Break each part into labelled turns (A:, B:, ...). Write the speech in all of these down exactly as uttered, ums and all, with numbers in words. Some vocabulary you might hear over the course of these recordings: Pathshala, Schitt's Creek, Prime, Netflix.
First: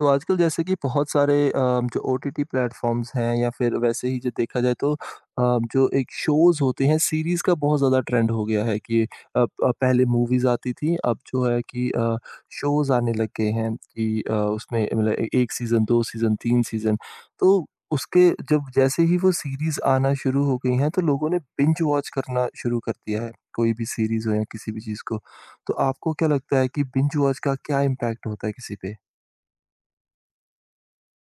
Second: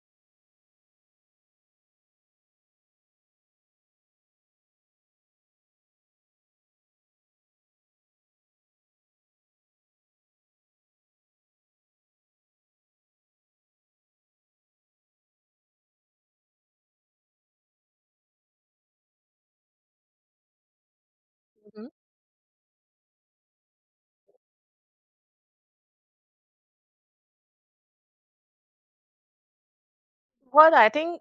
A: तो आजकल जैसे कि बहुत सारे अ, जो ओटीटी प्लेटफॉर्म्स हैं या फिर वैसे ही जो देखा जाए तो अ, जो एक शोज होते हैं सीरीज का बहुत ज्यादा ट्रेंड हो गया है कि अब अब पहले मूवीज आती थी। अब जो है कि शोज आने लग गए हैं कि अ, उसमें मतलब ए- एक सीजन दो सीजन तीन सीजन। तो उसके जब जैसे ही वो सीरीज आना शुरू हो गई हैं तो लोगों ने बिंज
B: हम्म,
A: वॉच करना शुरू कर दिया है, कोई भी सीरीज हो या किसी भी चीज को। तो आपको क्या लगता है कि बिंज वॉच का क्या इम्पैक्ट होता है किसी पे?
B: बहुत आई थिंक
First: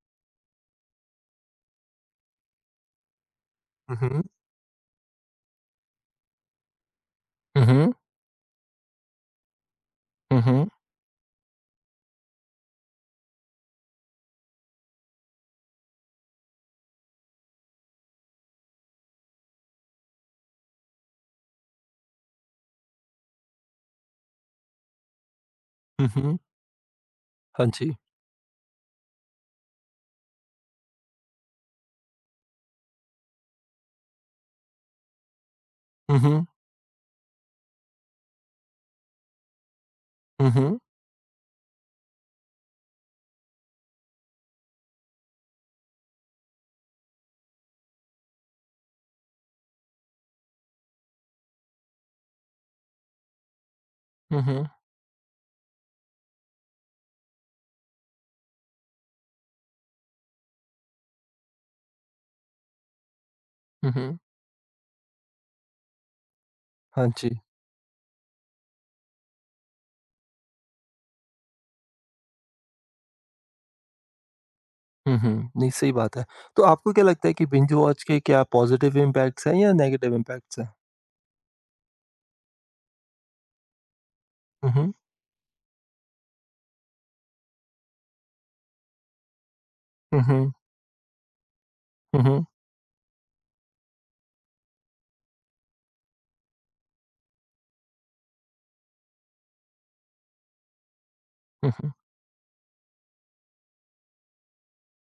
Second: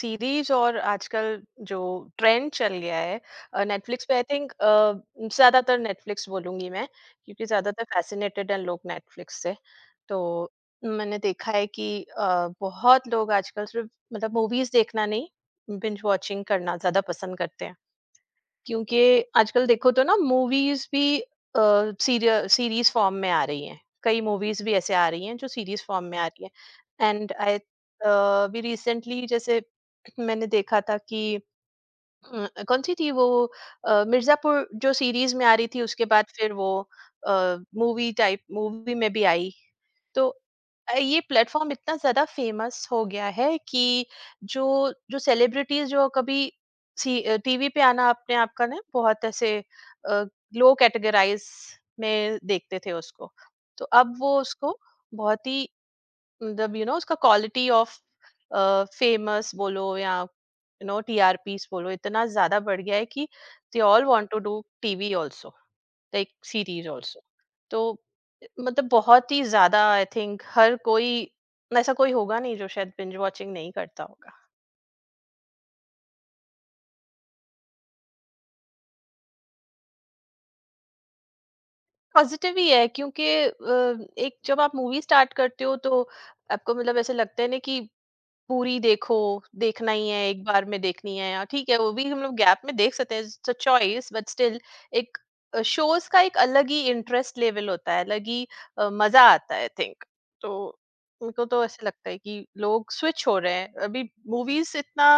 B: सीरीज और आजकल जो ट्रेंड चल गया है नेटफ्लिक्स पे आई
A: हम्म।
B: थिंक ज्यादातर नेटफ्लिक्स बोलूंगी मैं, क्योंकि
A: हुँ,
B: ज्यादातर
A: हुँ,
B: फैसिनेटेड हैं लोग नेटफ्लिक्स से। तो
A: हुँ,
B: मैंने देखा है कि अ, बहुत लोग आजकल सिर्फ मतलब मूवीज देखना नहीं, बिंज वॉचिंग करना ज्यादा पसंद करते हैं, क्योंकि आजकल देखो तो ना मूवीज भी सीरीज फॉर्म में आ रही हैं, कई मूवीज भी ऐसे आ रही हैं जो सीरीज फॉर्म
A: हुँ,
B: में आ
A: हुँ।
B: रही है। एंड आई
A: हाँ जी।
B: भी रिसेंटली जैसे मैंने देखा था कि अ, कौन सी थी वो, अ, मिर्जापुर जो सीरीज में आ रही थी, उसके
A: हुँ,
B: बाद
A: हुँ,
B: फिर वो मूवी टाइप मूवी में भी आई। तो
A: हुँ, हुँ,
B: अ, ये प्लेटफॉर्म इतना ज़्यादा फेमस हो गया है कि जो जो सेलिब्रिटीज़ जो कभी टीवी पे आना अपने आप का ना बहुत ऐसे लो कैटेगराइज में देखते थे उसको, तो अब वो
A: हुँ, हुँ,
B: उसको बहुत ही, मतलब यू नो, उसका क्वालिटी ऑफ फेमस बोलो या यू नो टीआरपीस बोलो, इतना ज़्यादा बढ़ गया है कि दे
A: हुँ,
B: ऑल
A: हुँ।
B: Want to do TV also, like series
A: हाँ
B: ऑल्सो।
A: जी।
B: तो मतलब बहुत ही ज्यादा आई थिंक हर कोई, ऐसा कोई होगा नहीं जो शायद बिंज वॉचिंग नहीं करता होगा।
A: हुँ, हुँ। नहीं, सही बात है। तो आपको क्या लगता है कि बिंज वॉच के क्या पॉज़िटिव इम्पैक्ट्स हैं या नेगेटिव इम्पैक्ट्स हैं?
B: पॉजिटिव ही है, क्योंकि अ, एक जब
A: हुँ,
B: आप
A: हुँ,
B: मूवी स्टार्ट करते हो, तो आपको मतलब ऐसे लगता है ना कि पूरी देखो, देखना ही
A: हुँ,
B: है, एक
A: हुँ,
B: बार में देखनी है, या ठीक है, वो भी हम लोग
A: हुँ,
B: गैप में देख सकते हैं, it's a choice, but still एक अ, शोज़ का एक अलग ही इंटरेस्ट लेवल होता है, अलग ही अ, मज़ा आता है आई थिंक। तो उनको तो
A: हुँ,
B: ऐसे
A: हुँ,
B: लगता है कि लोग स्विच हो रहे हैं। अभी मूवीज़ इतना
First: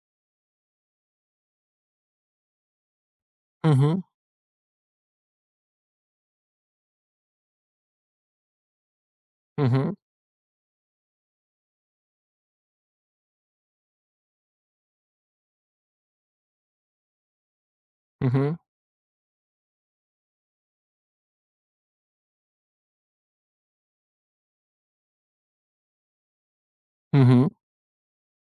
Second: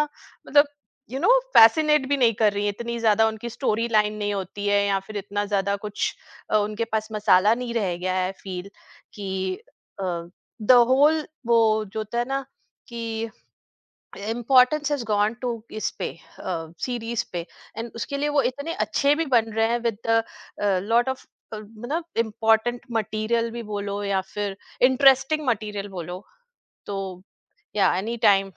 B: मतलब यू नो फ़ैसिनेट भी नहीं कर रही है, इतनी ज़्यादा उनकी
A: हुँ,
B: स्टोरी
A: हुँ,
B: लाइन नहीं होती है या फिर इतना ज़्यादा कुछ अ, उनके पास मसाला नहीं रह गया है, आई फ़ील कि
A: हुँ, हुँ, हुँ,
B: अ, द होल वो जो होता है ना कि इम्पोर्टेंस हैज गॉन टू इस पे, सीरीज पे, एंड उसके लिए
A: हुँ,
B: वो
A: हुँ,
B: इतने अच्छे भी बन रहे हैं विद लॉट ऑफ मतलब इम्पोर्टेंट मटेरियल भी बोलो या फिर इंटरेस्टिंग मटेरियल बोलो। तो
A: हुँ, हुँ।
B: या एनी टाइम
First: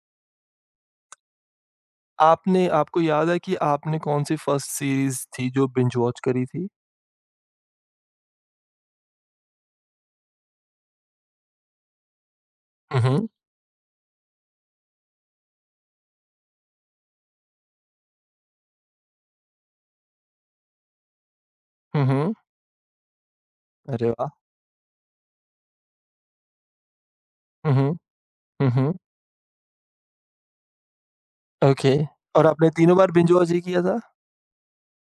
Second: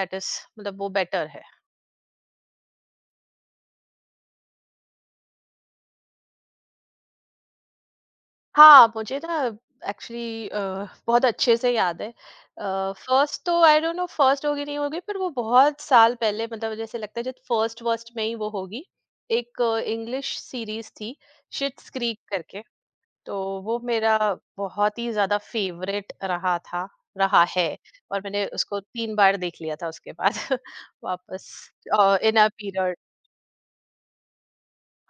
B: दैट इज मतलब वो बेटर है।
A: आपने आपको याद है कि आपने कौन-सी फर्स्ट सीरीज़ थी जो बिंज वॉच करी थी?
B: हाँ, मुझे ना एक्चुअली अ, बहुत अच्छे से याद है। अ,
A: हुँ, हुँ,
B: फर्स्ट तो आई डोंट नो, फर्स्ट होगी नहीं होगी, पर वो बहुत साल पहले मतलब जैसे लगता है जब फर्स्ट वर्स्ट में ही वो होगी। एक इंग्लिश सीरीज़ थी, शिट्स
A: हुँ,
B: क्रीक
A: हुँ।
B: करके। तो वो
A: अरे
B: मेरा
A: वाह!
B: बहुत ही ज़्यादा फ़ेवरेट रहा था, रहा है,
A: हुँ, हुँ,
B: और मैंने
A: हुँ,
B: उसको
A: हुँ।
B: तीन बार देख लिया था उसके बाद वापस,
A: ओके।
B: अ, इन
A: और
B: अ
A: आपने
B: पीरियड।
A: तीनों बार बिंज वॉच ही किया था?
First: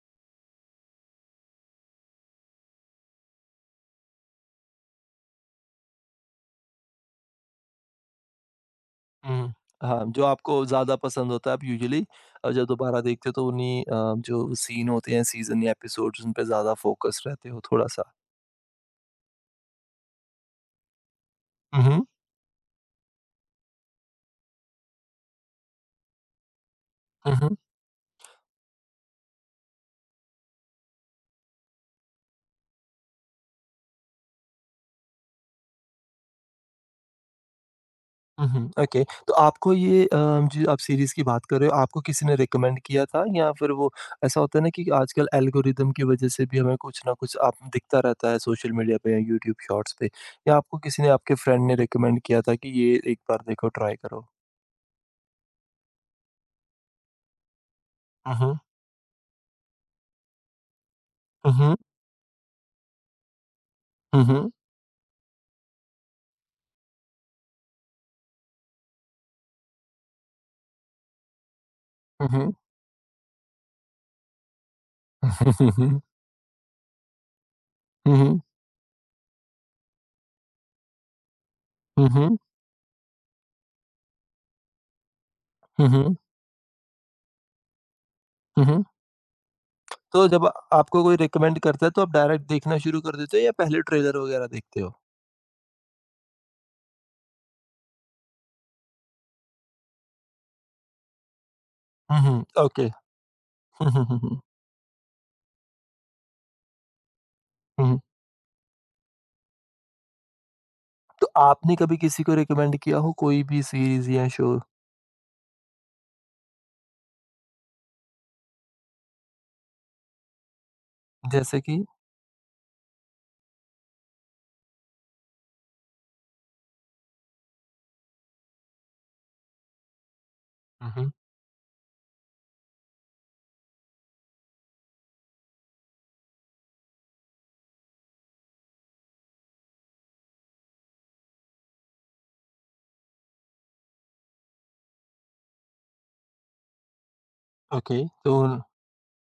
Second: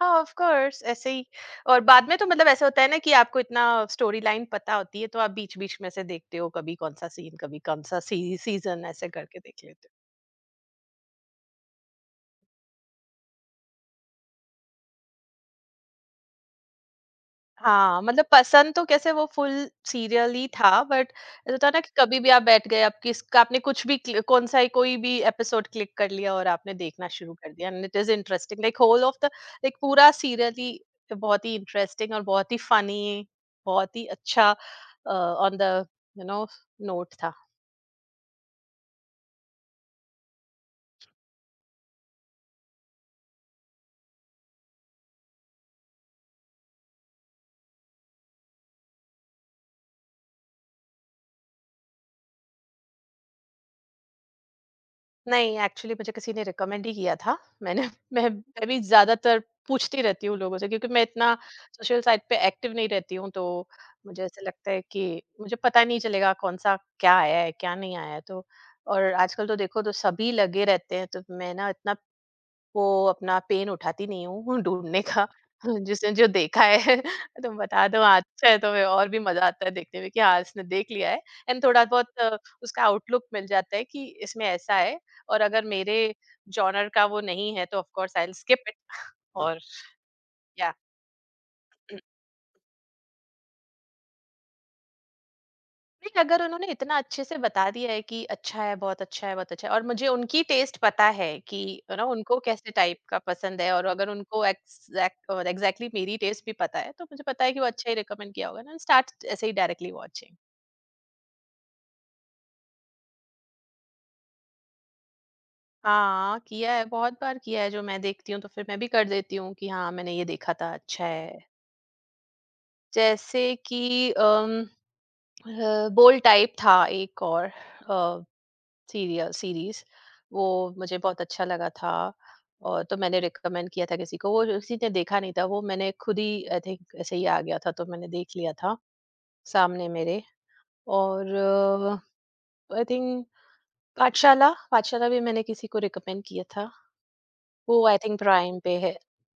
B: हाँ ऑफ कोर्स ऐसे ही। और बाद में तो मतलब ऐसा होता है ना कि आपको इतना स्टोरी लाइन पता होती है, तो आप बीच बीच में से देखते हो, कभी कौन सा सीन, कभी कौन सा सी, सीजन ऐसे करके
A: हुँ।
B: देख लेते हो।
A: हाँ, जो आपको ज़्यादा पसंद होता है आप यूजुअली अ, जब दोबारा देखते हो तो उन्हीं अ, जो सीन होते हैं सीज़न या एपिसोड्स उन पे ज़्यादा फ़ोकस रहते हो
B: हाँ,
A: थोड़ा-सा।
B: मतलब पसंद तो कैसे, वो फुल सीरियल ही था, बट ऐसा होता है ना
A: हुँ,
B: कि
A: हुँ।
B: कभी भी आप बैठ गए, आप किसका, आपने कुछ भी क्लि- कौन सा ही कोई भी एपिसोड क्लिक कर लिया और आपने देखना शुरू
A: हुँ,
B: कर
A: हुँ।
B: दिया, and it is interesting, like whole of the, like पूरा सीरियल ही बहुत ही इंटरेस्टिंग और बहुत ही फनी, बहुत ही अच्छा on the you know note था।
A: हुँ, हुँ। ओके। तो आपको ये अ, जो आप सीरीज़ की बात कर रहे हो आपको किसी ने रिकमेंड किया था, या फिर वो ऐसा होता है ना कि आजकल एल्गोरिदम की वज़ह से भी हमें कुछ न कुछ आप दिखता रहता है सोशल मीडिया पे या यूट्यूब शॉर्ट्स पे, या आपको किसी ने आपके फ्रेंड ने रिकमेंड किया था कि ये एक बार देखो ट्राई करो?
B: नहीं, एक्चुअली मुझे किसी ने रिकमेंड ही किया था। मैंने मैं
A: हुँ, हुँ।
B: मैं भी ज़्यादातर पूछती रहती हूँ लोगों से, क्योंकि मैं इतना
A: हुँ, हुँ।
B: सोशल साइट पे एक्टिव नहीं रहती हूँ, तो
A: हुँ,
B: मुझे ऐसा
A: हुँ।
B: लगता है कि मुझे पता नहीं चलेगा कौन-सा क्या आया है, क्या नहीं आया है। तो और आजकल तो देखो तो सभी लगे रहते हैं, तो मैं ना इतना
A: हुँ, हुँ।
B: वो अपना पेन उठाती नहीं हूँ ढूँढने का।
A: हुँ, हुँ।
B: जिसने जो देखा है, तुम बता दो, हाँ,
A: हुँ, हुँ।
B: अच्छा है तो मैं- और भी मज़ा आता है देखने में कि हाँ, इसने देख लिया है, एंड थोड़ा
A: हुँ,
B: बहुत अ,
A: हुँ।
B: उसका आउटलुक मिल जाता है कि इसमें ऐसा है, और अगर
A: हुँ,
B: मेरे
A: हुँ।
B: जॉनर का वो नहीं है तो of course I will skip
A: हुँ,
B: इट।
A: हुँ।
B: और
A: तो जब
B: या।
A: आपको कोई रिकमेंड करता है तो आप डायरेक्ट देखना शुरू कर देते हो या पहले ट्रेलर वगैरह देखते हो?
B: नहीं, अगर उन्होंने इतना अच्छे से बता दिया है कि अच्छा है, बहुत अच्छा है, बहुत अच्छा है, और मुझे उनकी टेस्ट पता है कि यू नो
A: हुँ,
B: उनको
A: हुँ।
B: कैसे
A: ओके।
B: टाइप का पसंद है, और
A: हुँ, हुँ,
B: अगर
A: हुँ, हुँ।
B: उनको एग्जैक्ट और एग्जैक्टली मेरी टेस्ट भी पता है, तो मुझे पता है कि वो
A: हुँ,
B: अच्छा ही
A: हुँ।
B: रिकमेंड किया होगा, ना स्टार्ट ऐसे ही डायरेक्टली वॉचिंग।
A: तो आपने कभी किसी को रिकमेंड किया हो कोई भी सीरीज़ या शो?
B: हाँ, किया है, बहुत बार किया है, जो मैं देखती हूँ तो फिर मैं भी कर देती हूँ कि हाँ, मैंने ये देखा था, अच्छा है।
A: जैसे कि?
B: जैसे कि अम, अ, बोल्ड टाइप था एक और अ सीरियल सीरीज़, वो
A: हुँ,
B: मुझे
A: हुँ।
B: बहुत अच्छा लगा था। और तो मैंने रिकमेंड किया था किसी को, वो किसी ने देखा नहीं था, वो मैंने खुद ही आई थिंक ऐसे ही आ गया था, तो मैंने देख लिया था सामने मेरे। और आई थिंक पाठशाला, पाठशाला भी मैंने किसी को रिकमेंड किया था, वो आई
A: ओके।
B: थिंक
A: तो
B: प्राइम पे है।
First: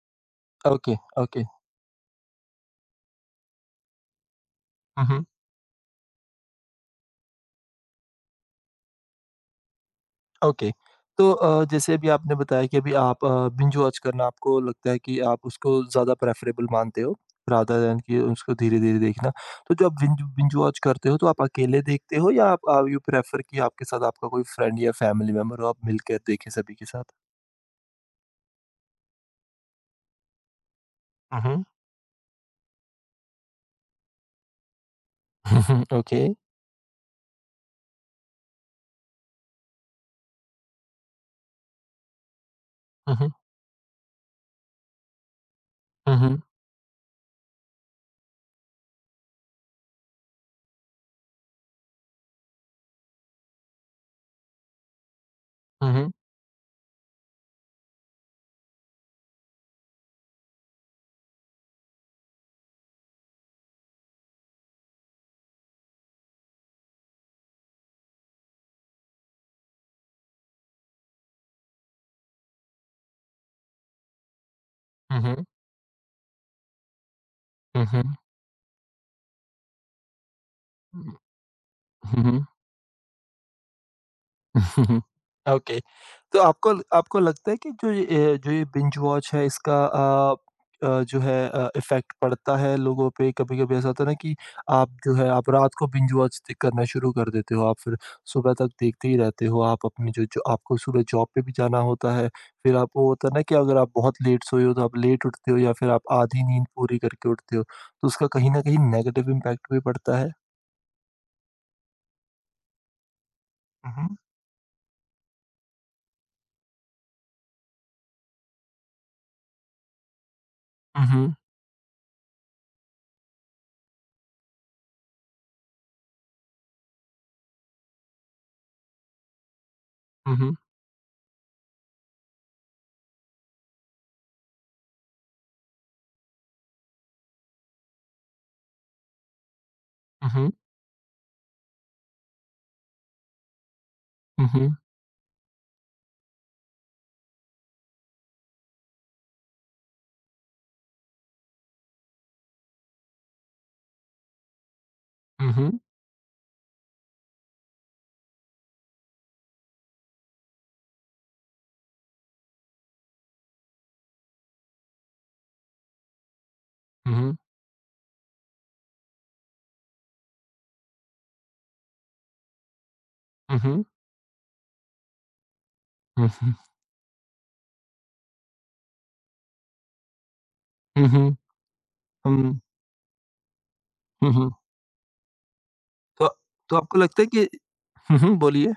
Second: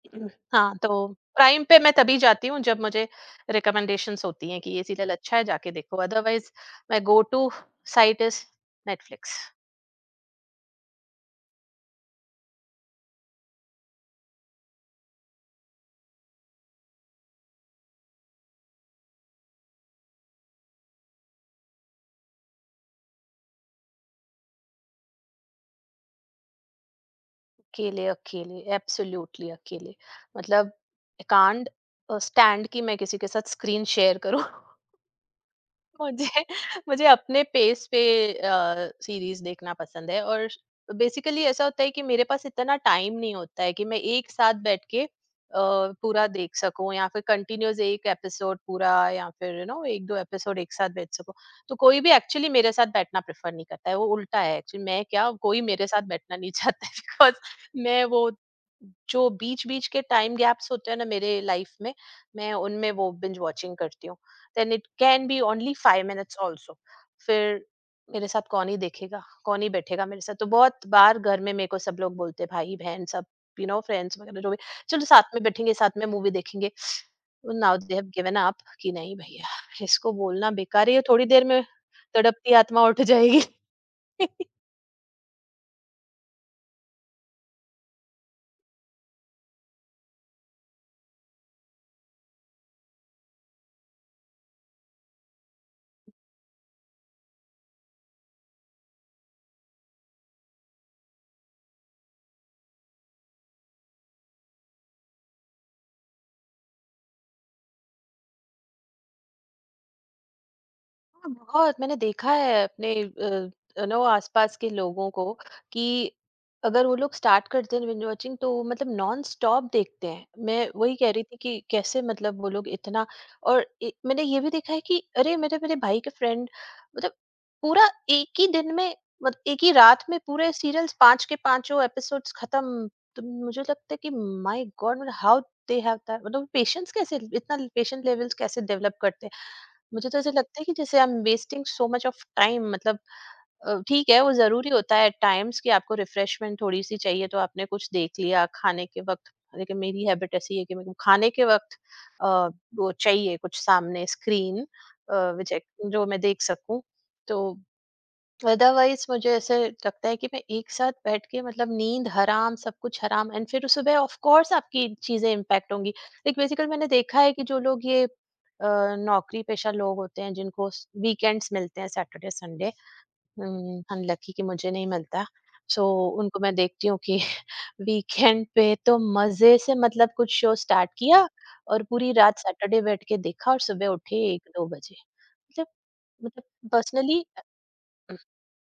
B: हाँ,
A: ओके,
B: तो
A: ओके।
B: प्राइम पे मैं तभी जाती हूँ जब मुझे रिकमेंडेशंस होती हैं कि ये
A: हुँ,
B: सीरियल
A: हुँ।
B: अच्छा है, जाके देखो, otherwise my go to site is Netflix.
A: Okay. तो अ, जैसे अभी आपने बताया कि अभी आप अ, बिंज वॉच करना आपको लगता है कि आप उसको ज़्यादा प्रेफ़रेबल मानते हो, रादर दैन कि उसको धीरे-धीरे देखना। तो जो आप बिंज बिंज वॉच करते हो तो आप अकेले देखते हो, या आप आप यू प्रेफ़र कि आपके साथ आपका कोई फ्रेंड या फैमिली मेंबर हो, आप मिलकर देखें सभी के साथ?
B: अकेले, अकेले, एब्सोल्यूटली अकेले। मतलब आई
A: हुँ, हुँ।
B: कांट अ, स्टैंड कि मैं किसी के साथ स्क्रीन शेयर करूँ।
A: हुँ, हुँ। ओके।
B: मुझे मुझे अपने पेस पे अ, सीरीज देखना पसंद है, और बेसिकली ऐसा होता है कि मेरे पास इतना टाइम
A: हुँ, हुँ।
B: नहीं होता है कि मैं एक साथ बैठ के अ,
A: हुँ,
B: पूरा
A: हुँ।
B: देख सकूं, या फिर कंटिन्यूअस एक एपिसोड पूरा या फिर यू नो एक दो एपिसोड एक साथ बैठ सकूं। तो कोई भी एक्चुअली मेरे साथ बैठना प्रेफर नहीं करता है, वो उल्टा है एक्चुअली, मैं क्या, कोई मेरे
A: हुँ,
B: साथ
A: हुँ।
B: बैठना नहीं चाहता है बिकॉज मैं वो जो बीच बीच के टाइम गैप्स होते हैं ना मेरे लाइफ में, मैं उनमें वो बिंज वॉचिंग करती हूँ, then it can be only five minutes also. फिर मेरे साथ कौन ही देखेगा, कौन ही बैठेगा मेरे साथ। तो बहुत बार घर में मेरे को सब लोग बोलते, भाई बहन सब, यू नो फ्रेंड्स वगैरह, जो भी, चलो
A: हुँ,
B: साथ में
A: हुँ।
B: बैठेंगे, साथ में मूवी देखेंगे, now
A: hmm,
B: they have
A: hmm.
B: Given up कि नहीं भैया, इसको बोलना बेकार है, ये थोड़ी देर में
A: हुँ, हुँ।
B: तड़पती आत्मा उठ जाएगी।
A: ओके। तो आपको आपको लगता है कि जो ये अ, जो ये बिंज वॉच है इसका अ अ, जो है अ, इफ़ेक्ट पड़ता है लोगों पे? कभी-कभी ऐसा होता है ना कि आप जो है आप रात को बिंज वॉच द करना शुरू कर देते हो, आप फिर सुबह तक देखते ही रहते हो, आप अपनी जो जो आपको सुबह जॉब पे भी जाना होता है, फिर आपको होता है ना कि अगर आप बहुत लेट सोए हो तो आप लेट उठते हो या फिर आप आधी नींद पूरी करके उठते हो, तो उसका कहीं न कहीं नेगेटिव इम्पैक्ट भी पड़ता है?
B: हाँ, बहुत मैंने देखा है अपने यू
A: हुँ,
B: नो
A: हुँ।
B: आसपास के लोगों को कि अगर वो लोग स्टार्ट करते हैं बिंज वॉचिंग, तो वो मतलब नॉन स्टॉप देखते हैं। मैं वही कह रही
A: हुँ,
B: थी कि कैसे मतलब वो लोग इतना, और ए, मैंने ये भी देखा है कि अरे, मेरे मेरे भाई के फ्रेंड, मतलब पूरा एक ही दिन में, मतलब एक ही रात में पूरे
A: हुँ।
B: सीरियल्स, पांच के पांचों एपिसोड्स खत्म। तो मुझे लगता है कि माय गॉड, मतलब हाउ दे हैव दैट मतलब पेशेंस, कैसे इतना पेशेंट लेवल्स कैसे डेवलप करते हैं। मुझे तो
A: हुँ,
B: ऐसे
A: हुँ।
B: लगता है कि जैसे I am wasting so much of time मतलब। अ, ठीक है, वो
A: हुँ,
B: जरूरी
A: हुँ।
B: होता है एट टाइम्स कि आपको रिफ्रेशमेंट थोड़ी सी चाहिए, तो आपने कुछ देख लिया खाने के वक्त, लेकिन मेरी हैबिट ऐसी है कि मेरे को खाने के वक्त अ, वो चाहिए कुछ सामने स्क्रीन
A: हुँ, हुँ। हुँ, हुँ।
B: जो मैं देख सकूं। तो अदरवाइज मुझे ऐसे लगता है कि मैं एक साथ बैठ के मतलब नींद हराम, सब कुछ हराम, एंड फिर सुबह ऑफ कोर्स आपकी चीजें इम्पैक्ट होंगी। लाइक बेसिकली मैंने
A: हुँ,
B: देखा है
A: हुँ।
B: कि जो लोग ये अ, नौकरी पेशा लोग होते हैं, जिनको वीकेंड्स मिलते हैं, Saturday Sunday,
A: hmm, hmm.
B: Unlucky कि मुझे नहीं मिलता। सो
A: हुँ,
B: उनको
A: हुँ।
B: मैं देखती हूँ कि वीकेंड पे तो मजे से मतलब कुछ शो स्टार्ट
A: हुँ,
B: किया,
A: हुँ।
B: और पूरी रात सैटरडे बैठ के देखा, और सुबह उठे
A: हुँ,
B: एक
A: हुँ, हुँ।
B: दो बजे, मतलब,
A: तो
B: मतलब
A: तो आपको लगता
B: पर्सनली,
A: है कि हुँ, हुँ, बोलिए?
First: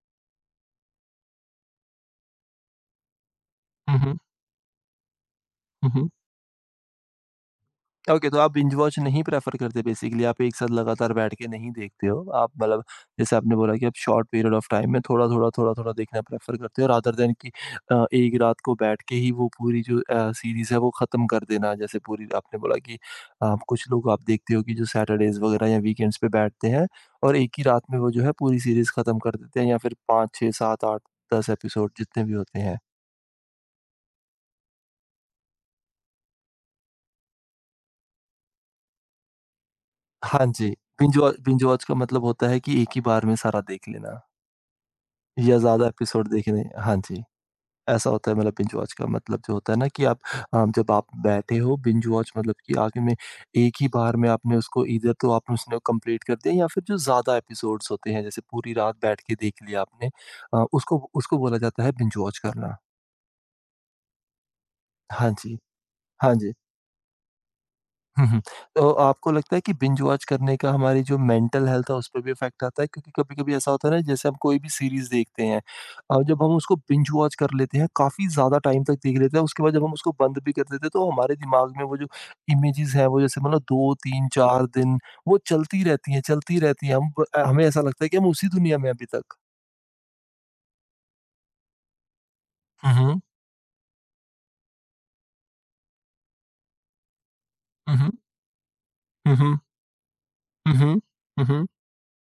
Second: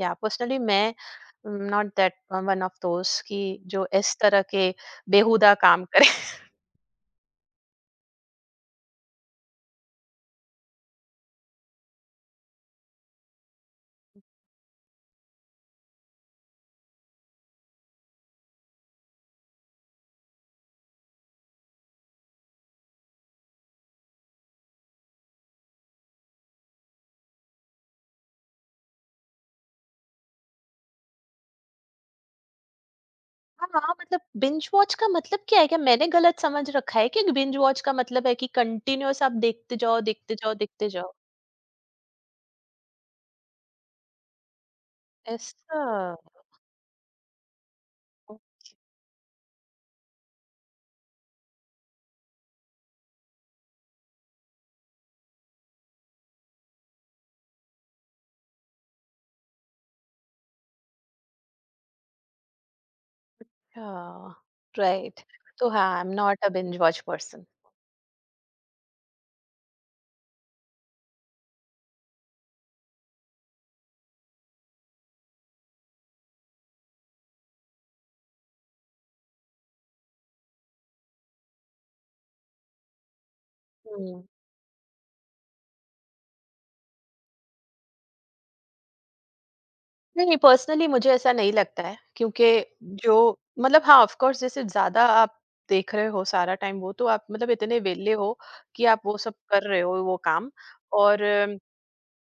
B: या पर्सनली मैं not that one of those कि जो
A: हुँ,
B: इस
A: हुँ।
B: तरह के बेहुदा काम
A: हुँ,
B: करे।
A: हुँ। ओके, तो आप बिंज वॉच नहीं प्रेफ़र करते बेसिकली, आप एक साथ लगातार बैठ के नहीं देखते हो। आप मतलब जैसे आपने बोला कि आप शॉर्ट पीरियड ऑफ टाइम में थोड़ा-थोड़ा, थोड़ा-थोड़ा देखना प्रेफ़र करते हो रादर दैन कि अ, एक रात को बैठ के ही वो पूरी जो अ, सीरीज़ है वो ख़त्म कर देना। जैसे पूरी आपने बोला कि आप कुछ लोग आप देखते हो कि जो सैटरडेज़ वग़ैरह या वीकेंड्स पे बैठते हैं और एक ही रात में वो जो है पूरी सीरीज़ ख़त्म कर देते हैं या फिर पाँच, छह, सात, आठ, दस एपिसोड जितने भी होते हैं।
B: हाँ, मतलब बिंज वॉच का मतलब क्या है, क्या मैंने गलत समझ रखा है कि बिंज वॉच का मतलब है कि कंटिन्यूअस आप देखते जाओ, देखते
A: हाँ
B: जाओ,
A: जी,
B: देखते जाओ
A: बिंज वॉ बिंज वॉच का मतलब होता है कि एक ही बार में सारा देख लेना। या
B: ऐसा।
A: ज़्यादा एपिसोड देखने, हाँ जी, ऐसा होता है मतलब बिंज वॉच का मतलब जो होता है ना कि आप अ, जब आप बैठे हो बिंज वॉच मतलब कि आगे में एक ही बार में आपने उसको ईदर तो आपने उसने कंप्लीट कर दिया या फिर जो ज़्यादा एपिसोड्स होते हैं जैसे पूरी रात बैठ के देख लिया आपने अ, उसको उसको बोला जाता है बिंज वॉच करना।
B: राइट,
A: हाँ जी,
B: तो हाँ आई एम
A: हाँ
B: नॉट अ
A: जी।
B: Binge watch person.
A: Hmm, hmm. तो आपको लगता है कि बिंज वॉच करने का हमारी जो मेंटल हेल्थ है, उस पे भी इफ़ेक्ट आता है? क्योंकि कभी-कभी ऐसा होता है ना, जैसे हम कोई भी सीरीज़ देखते हैं और जब हम उसको बिंज वॉच कर लेते हैं, काफ़ी ज़्यादा टाइम तक देख लेते हैं, उसके बाद जब हम उसको बंद भी कर देते हैं, तो हमारे दिमाग में वो जो इमेजेस हैं, वो जैसे मतलब दो, तीन, चार दिन, वो चलती रहती हैं, चलती रहती हैं। हम ब अ, हमें ऐसा लगता है कि हम उसी दुनिया में हैं अभी तक।
B: नहीं, पर्सनली मुझे ऐसा नहीं लगता है, क्योंकि
A: हुँ,
B: जो,
A: हुँ।
B: मतलब हाँ ऑफ कोर्स, जैसे ज़्यादा आप देख रहे हो सारा टाइम, वो तो आप मतलब इतने
A: हुँ,
B: वेले
A: हुँ।
B: हो कि आप वो सब
A: हुँ, हुँ।
B: कर रहे हो, वो काम,
A: हुँ, हुँ।
B: और
A: हुँ, हुँ।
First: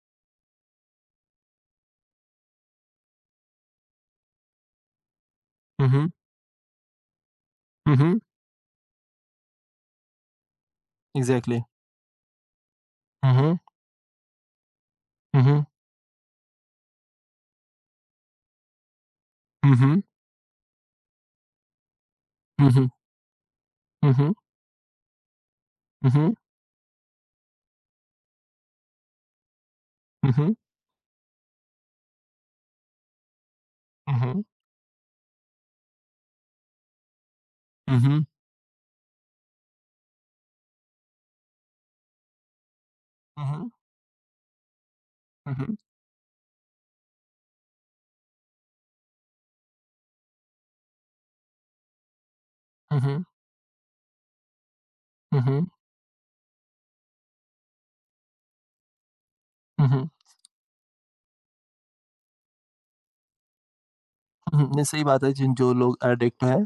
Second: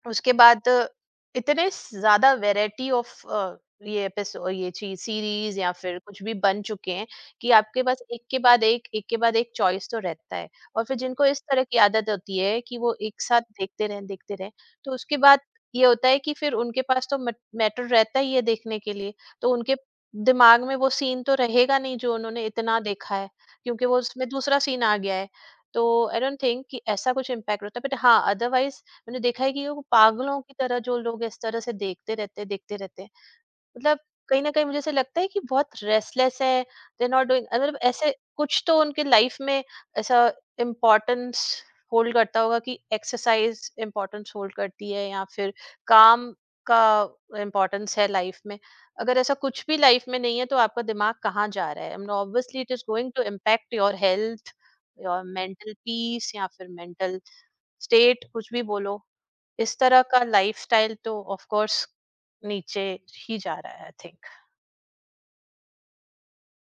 B: उसके बाद अ, इतने ज़्यादा वैरायटी ऑफ अ, ये एपिसो ये चीज़, सीरीज़ या
A: हुँ,
B: फिर
A: हुँ।
B: कुछ भी बन चुके हैं कि आपके
A: हुँ,
B: पास
A: हुँ।
B: एक के बाद एक, एक के बाद एक चॉइस तो रहता है। और फिर जिनको इस
A: इग्ज़ैक्टली।
B: तरह की आदत होती है कि वो एक
A: हुँ,
B: साथ
A: हुँ।
B: देखते रहें, देखते रहें, तो उसके बाद
A: हुँ, हुँ।
B: ये होता है कि फिर उनके पास तो मट मैटर रहता ही है देखने के लिए, तो उनके
A: हुँ, हुँ।
B: दिमाग में वो सीन तो रहेगा नहीं जो उन्होंने
A: हुँ,
B: इतना
A: हुँ।
B: देखा है, क्योंकि वो
A: हुँ,
B: उसमें
A: हुँ।
B: दूसरा सीन आ गया है। तो
A: हुँ,
B: आई
A: हुँ।
B: डोंट थिंक कि ऐसा कुछ इम्पैक्ट होता है, बट हाँ, अदरवाइज़ मैंने देखा है कि वो
A: हुँ,
B: पागलों की
A: हुँ।
B: तरह जो लोग इस तरह से देखते रहते हैं, देखते रहते हैं, मतलब
A: हुँ,
B: कहीं
A: हुँ,
B: न कहीं मुझे ऐसा लगता है कि बहुत रेस्टलेस है, दे आर नॉट डूइंग मतलब
A: हुँ,
B: ऐसे
A: हुँ,
B: कुछ तो उनके लाइफ में, ऐसा इम्पोर्टेंस होल्ड करता होगा कि
A: हुँ,
B: एक्सरसाइज़ इम्पोर्टेंस होल्ड करती है या फिर
A: हुँ,
B: काम का इम्पोर्टेंस है लाइफ में। अगर ऐसा कुछ भी लाइफ में नहीं है, तो आपका दिमाग कहाँ जा रहा है? I mean obviously it is going to impact your health, your
A: hmm,
B: mental peace या फिर मेंटल स्टेट, कुछ भी बोलो। इस तरह
A: हुँ,
B: का लाइफस्टाइल तो ऑफ कोर्स नीचे ही जा रहा है आई थिंक।
A: हुँ, नहीं सही बात है। जिन जो लोग एडिक्ट हैं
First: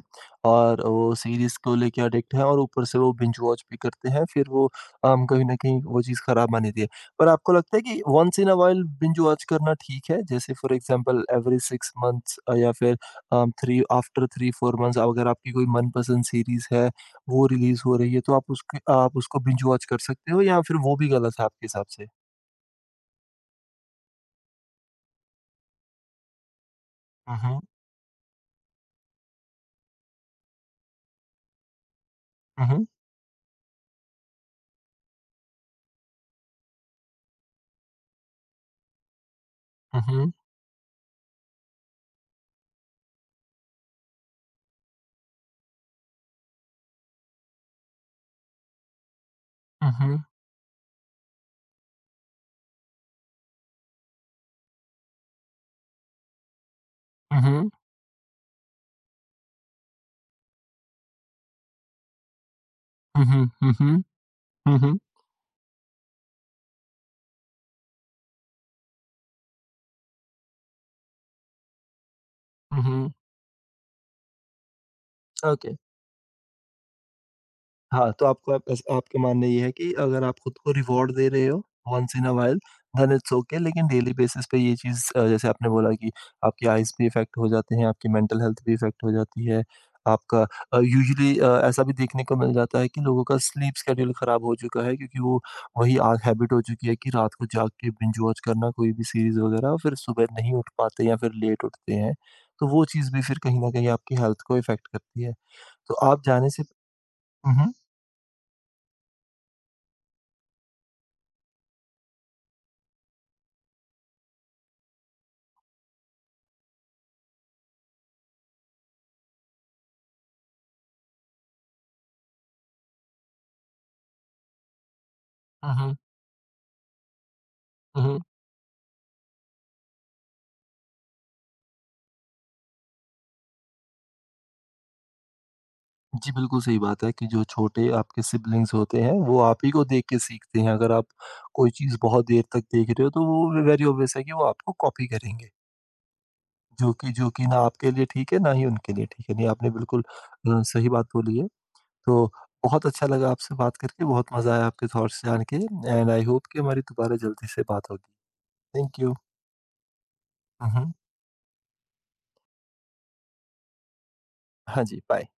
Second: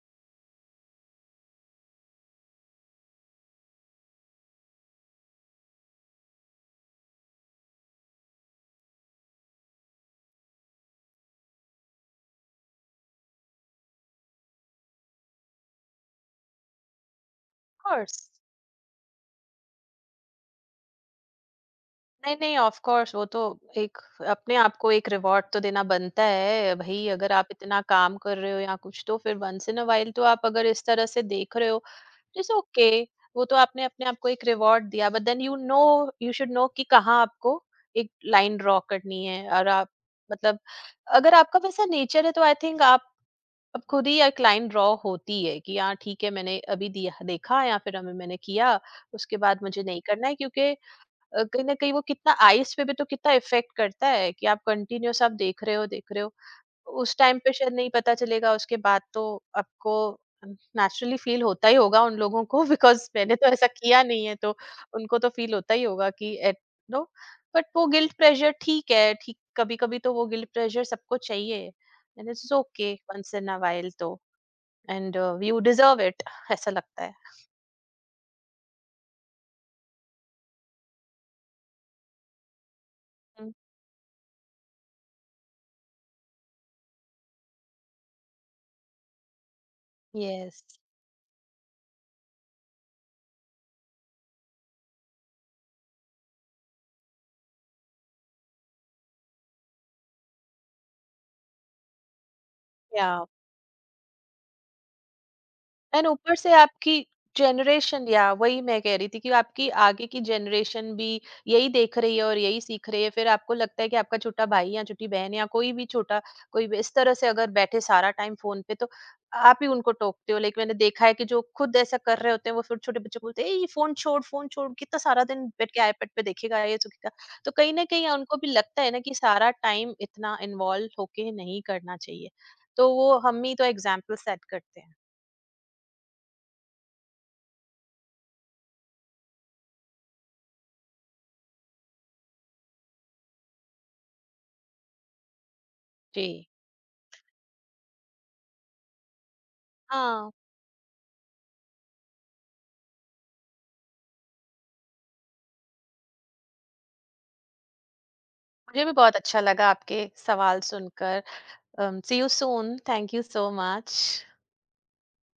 A: और वो सीरीज़ को लेके एडिक्ट हैं और ऊपर से वो बिंज वॉच भी करते हैं, फिर वो अम, कहीं न कहीं वो चीज़ खराब मानी जाती है। पर आपको लगता है कि once in a while binge watch करना ठीक है? जैसे for example every six months uh, या फिर um, three after three four months अगर आपकी कोई मनपसंद सीरीज़ है, वो रिलीज़ हो रही
B: कोर्स
A: है तो आप उसके आप उसको बिंज वॉच कर सकते हो या फिर वो भी गलत है आपके हिसाब से?
B: नहीं, नहीं ऑफ कोर्स, वो तो एक अपने आप को एक रिवॉर्ड तो देना बनता है भाई, अगर
A: हुँ,
B: आप
A: हुँ,
B: इतना काम कर रहे हो या कुछ, तो फिर वंस इन अ वाइल तो आप अगर इस तरह से देख रहे हो, इट्स
A: हुँ,
B: ओके, वो तो आपने अपने आप को एक रिवॉर्ड दिया, but then you know you should know कि कहाँ आपको एक लाइन ड्रॉ करनी है, और आप
A: हुँ, हुँ।
B: मतलब अगर आपका वैसा नेचर है तो आई थिंक आप अब खुद ही एक लाइन ड्रॉ होती है कि हाँ ठीक है, मैंने अभी दिया देखा, या फिर हमें मैंने किया, उसके बाद मुझे नहीं
A: Mhm,
B: करना है, क्योंकि अ, कहीं ना कहीं वो कितना आइस पे भी तो कितना इफेक्ट करता है कि आप कंटिन्यूस आप देख रहे हो, देख रहे हो, उस टाइम पे
A: mhm,
B: शायद नहीं पता चलेगा, उसके बाद तो आपको नेचुरली फील होता ही होगा उन लोगों को। बिकॉज मैंने तो
A: mhm,
B: ऐसा किया
A: mhm,
B: नहीं है, तो
A: mhm,
B: उनको तो फील होता ही होगा कि एट, नो, बट वो गिल्ट प्रेशर ठीक है, ठीक कभी कभी तो वो गिल्ट प्रेशर सबको चाहिए, and it's okay
A: mhm.
B: Once in a while तो, and you
A: Okay.
B: Deserve it, ऐसा लगता है।
A: हाँ, तो आपका बस आपका मानना ये है कि अगर आप खुद को रिवॉर्ड दे रहे हो once in a while then it's
B: hmm,
A: okay, लेकिन डेली बेसिस पे ये चीज़ अ, जैसे आपने बोला कि आपकी आइज़ भी इफ़ेक्ट हो जाते हैं, आपकी मेंटल हेल्थ भी इफ़ेक्ट हो जाती है। आपका
B: यस,
A: अ, यूजुअली अ, ऐसा भी देखने को मिल जाता है कि लोगों का स्लीप शेड्यूल ख़राब हो चुका है क्योंकि वो वही आ हैबिट हो चुकी है कि रात को जाग के बिंज वॉच करना कोई भी सीरीज़ वग़ैरह, और फिर सुबह नहीं उठ पाते या फिर लेट उठते हैं। तो वो
B: या।
A: चीज़ भी फिर कहीं न कहीं आपकी हेल्थ को इफ़ेक्ट करती है। तो
B: एंड
A: आप
B: ऊपर
A: जाने
B: से
A: से।
B: आपकी
A: हुँ, हुँ।
B: जनरेशन, या वही मैं कह रही थी कि आपकी आगे की जनरेशन भी यही देख रही है और यही सीख रही है, फिर आपको लगता है कि आपका छोटा भाई या छोटी बहन या कोई भी छोटा, कोई भी इस तरह से अगर बैठे सारा टाइम फोन पे, तो आप ही उनको टोकते हो। लाइक मैंने देखा है कि जो खुद ऐसा कर रहे होते हैं, वो फिर छोटे बच्चे को बोलते हैं "ए, ये फोन छोड़, फोन छोड़, कितना सारा दिन बैठ
A: हुँ,
B: के
A: हुँ।
B: आईपैड पे देखेगा, ये देखेगा"। तो कहीं ना कहीं
A: हुँ,
B: उनको भी लगता है ना कि सारा टाइम इतना इन्वॉल्व होके नहीं करना चाहिए, तो वो हम ही तो एग्जाम्पल सेट करते हैं।
A: जी, बिल्कुल सही बात है कि जो छोटे आपके सिबलिंग्स होते हैं, वो आप ही को देख के सीखते हैं। अगर आप कोई चीज़ बहुत देर तक देख रहे हो, तो वो वेरी ऑब्वियस है कि वो आपको कॉपी करेंगे,
B: जी।
A: जो कि जो कि ना आपके लिए ठीक है, ना ही उनके लिए ठीक है। नहीं, आपने बिल्कुल
B: हाँ,
A: अ, सही बात बोली है। तो बहुत अच्छा लगा आपसे बात करके, बहुत मज़ा आया आपके थॉट्स जान के एंड आई होप कि हमारी दोबारा जल्दी से बात होगी।
B: मुझे भी
A: थैंक यू।
B: बहुत अच्छा लगा आपके सवाल
A: हुँ, हुँ।
B: सुनकर। See you soon. Thank you so much.
A: हाँ जी, बाय।